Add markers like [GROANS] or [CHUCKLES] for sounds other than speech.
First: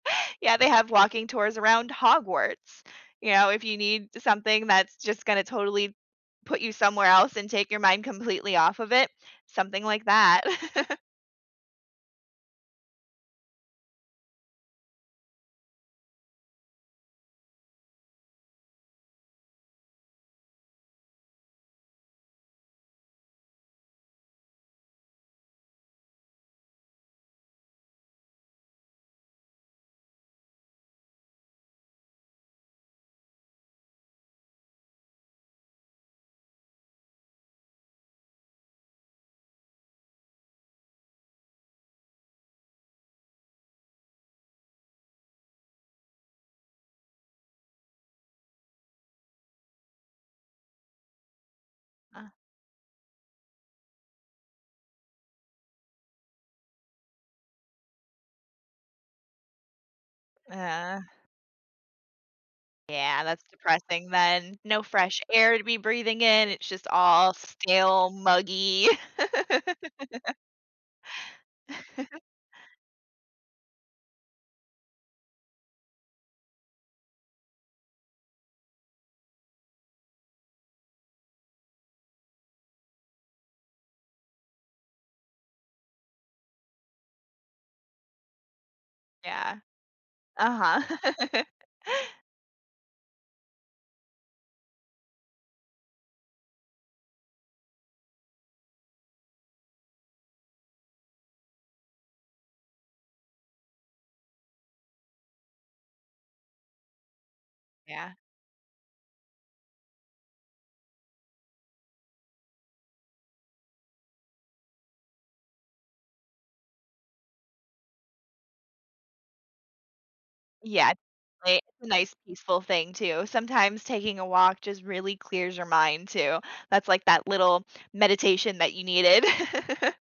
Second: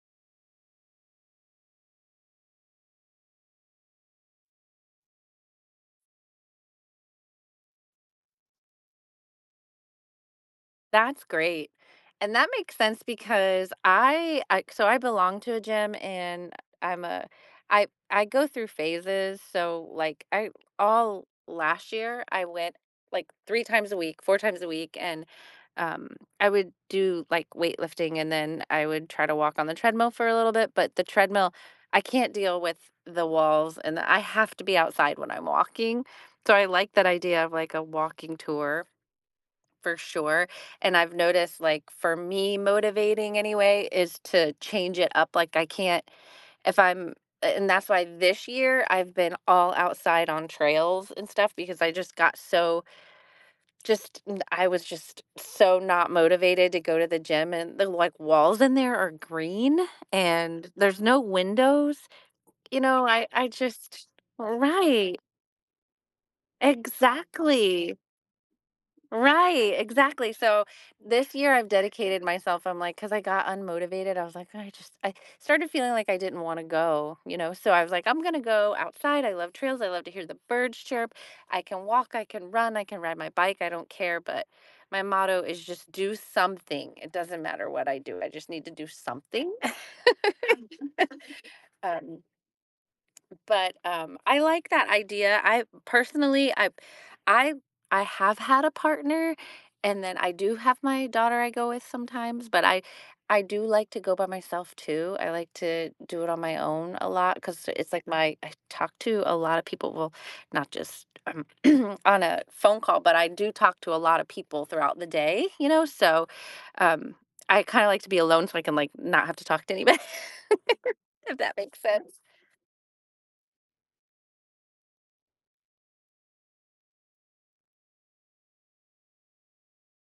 Yeah, they have walking tours around Hogwarts. You know, if you need something that's just gonna totally put you somewhere else and take your mind completely off of it, something like that [CHUCKLES] That's great, and that makes sense because I uh so I belong to a gym, and I'm a I I go through phases, so, like, I all last year I went, like, 3 times a week, 4 times a week, and, um, I would do, like, weight lifting, and then I would try to walk on the treadmill for a little bit, but the treadmill I can't deal with the walls, and I have to be outside when I'm walking. So I like that idea of, like, a walking tour for sure, and I've noticed, like, for me, motivating anyway is to change it up, like, I can't if I'm a and that's why this year, I've been all outside on trails and stuff because I just Ah. got so just da I was just so not motivated to go to the gym, and the, like, walls in there are green, and there's no [GROANS] windows. You know, Yeah, I that's I just depressing then, no Right. fresh air to be breathing in, it's just all Exactly. stale muggy. Right, exactly, [LAUGHS] so this year, I've [CHUCKLES] dedicated myself I'm like 'cause I got unmotivated, I was like, "I just" I started feeling like I didn't wanna go, you know so I was like, "I'm gonna go outside. I love trails, I love to hear the birds chirp. I can walk. I can run. I can ride my bike, I don't care" but my motto is just do something. It doesn't matter what I do. I just need to do something. Yeah. Uh-huh. [LAUGHS] [LAUGHS] Um but, um, I like that idea, I personally I I I have had a partner, and then I do have my daughter I go with sometimes, but I I do like to go by myself too, I like to do it on my own a lot 'cause it's like Yeah. my I talk to a lot of people, well, not just, um, [CLEARS THROAT] on a phone call, but I do talk to a lot of people throughout the day, you know, so, um, I kinda like to be alone so I can, like, not have to talk to anybo [LAUGHS] Yeah if [UNINTELLIGIBLE] that it's makes a nice sense. peaceful thing too, sometimes taking a walk just really clears your mind too. That's like that little meditation that you needed. [CHUCKLES]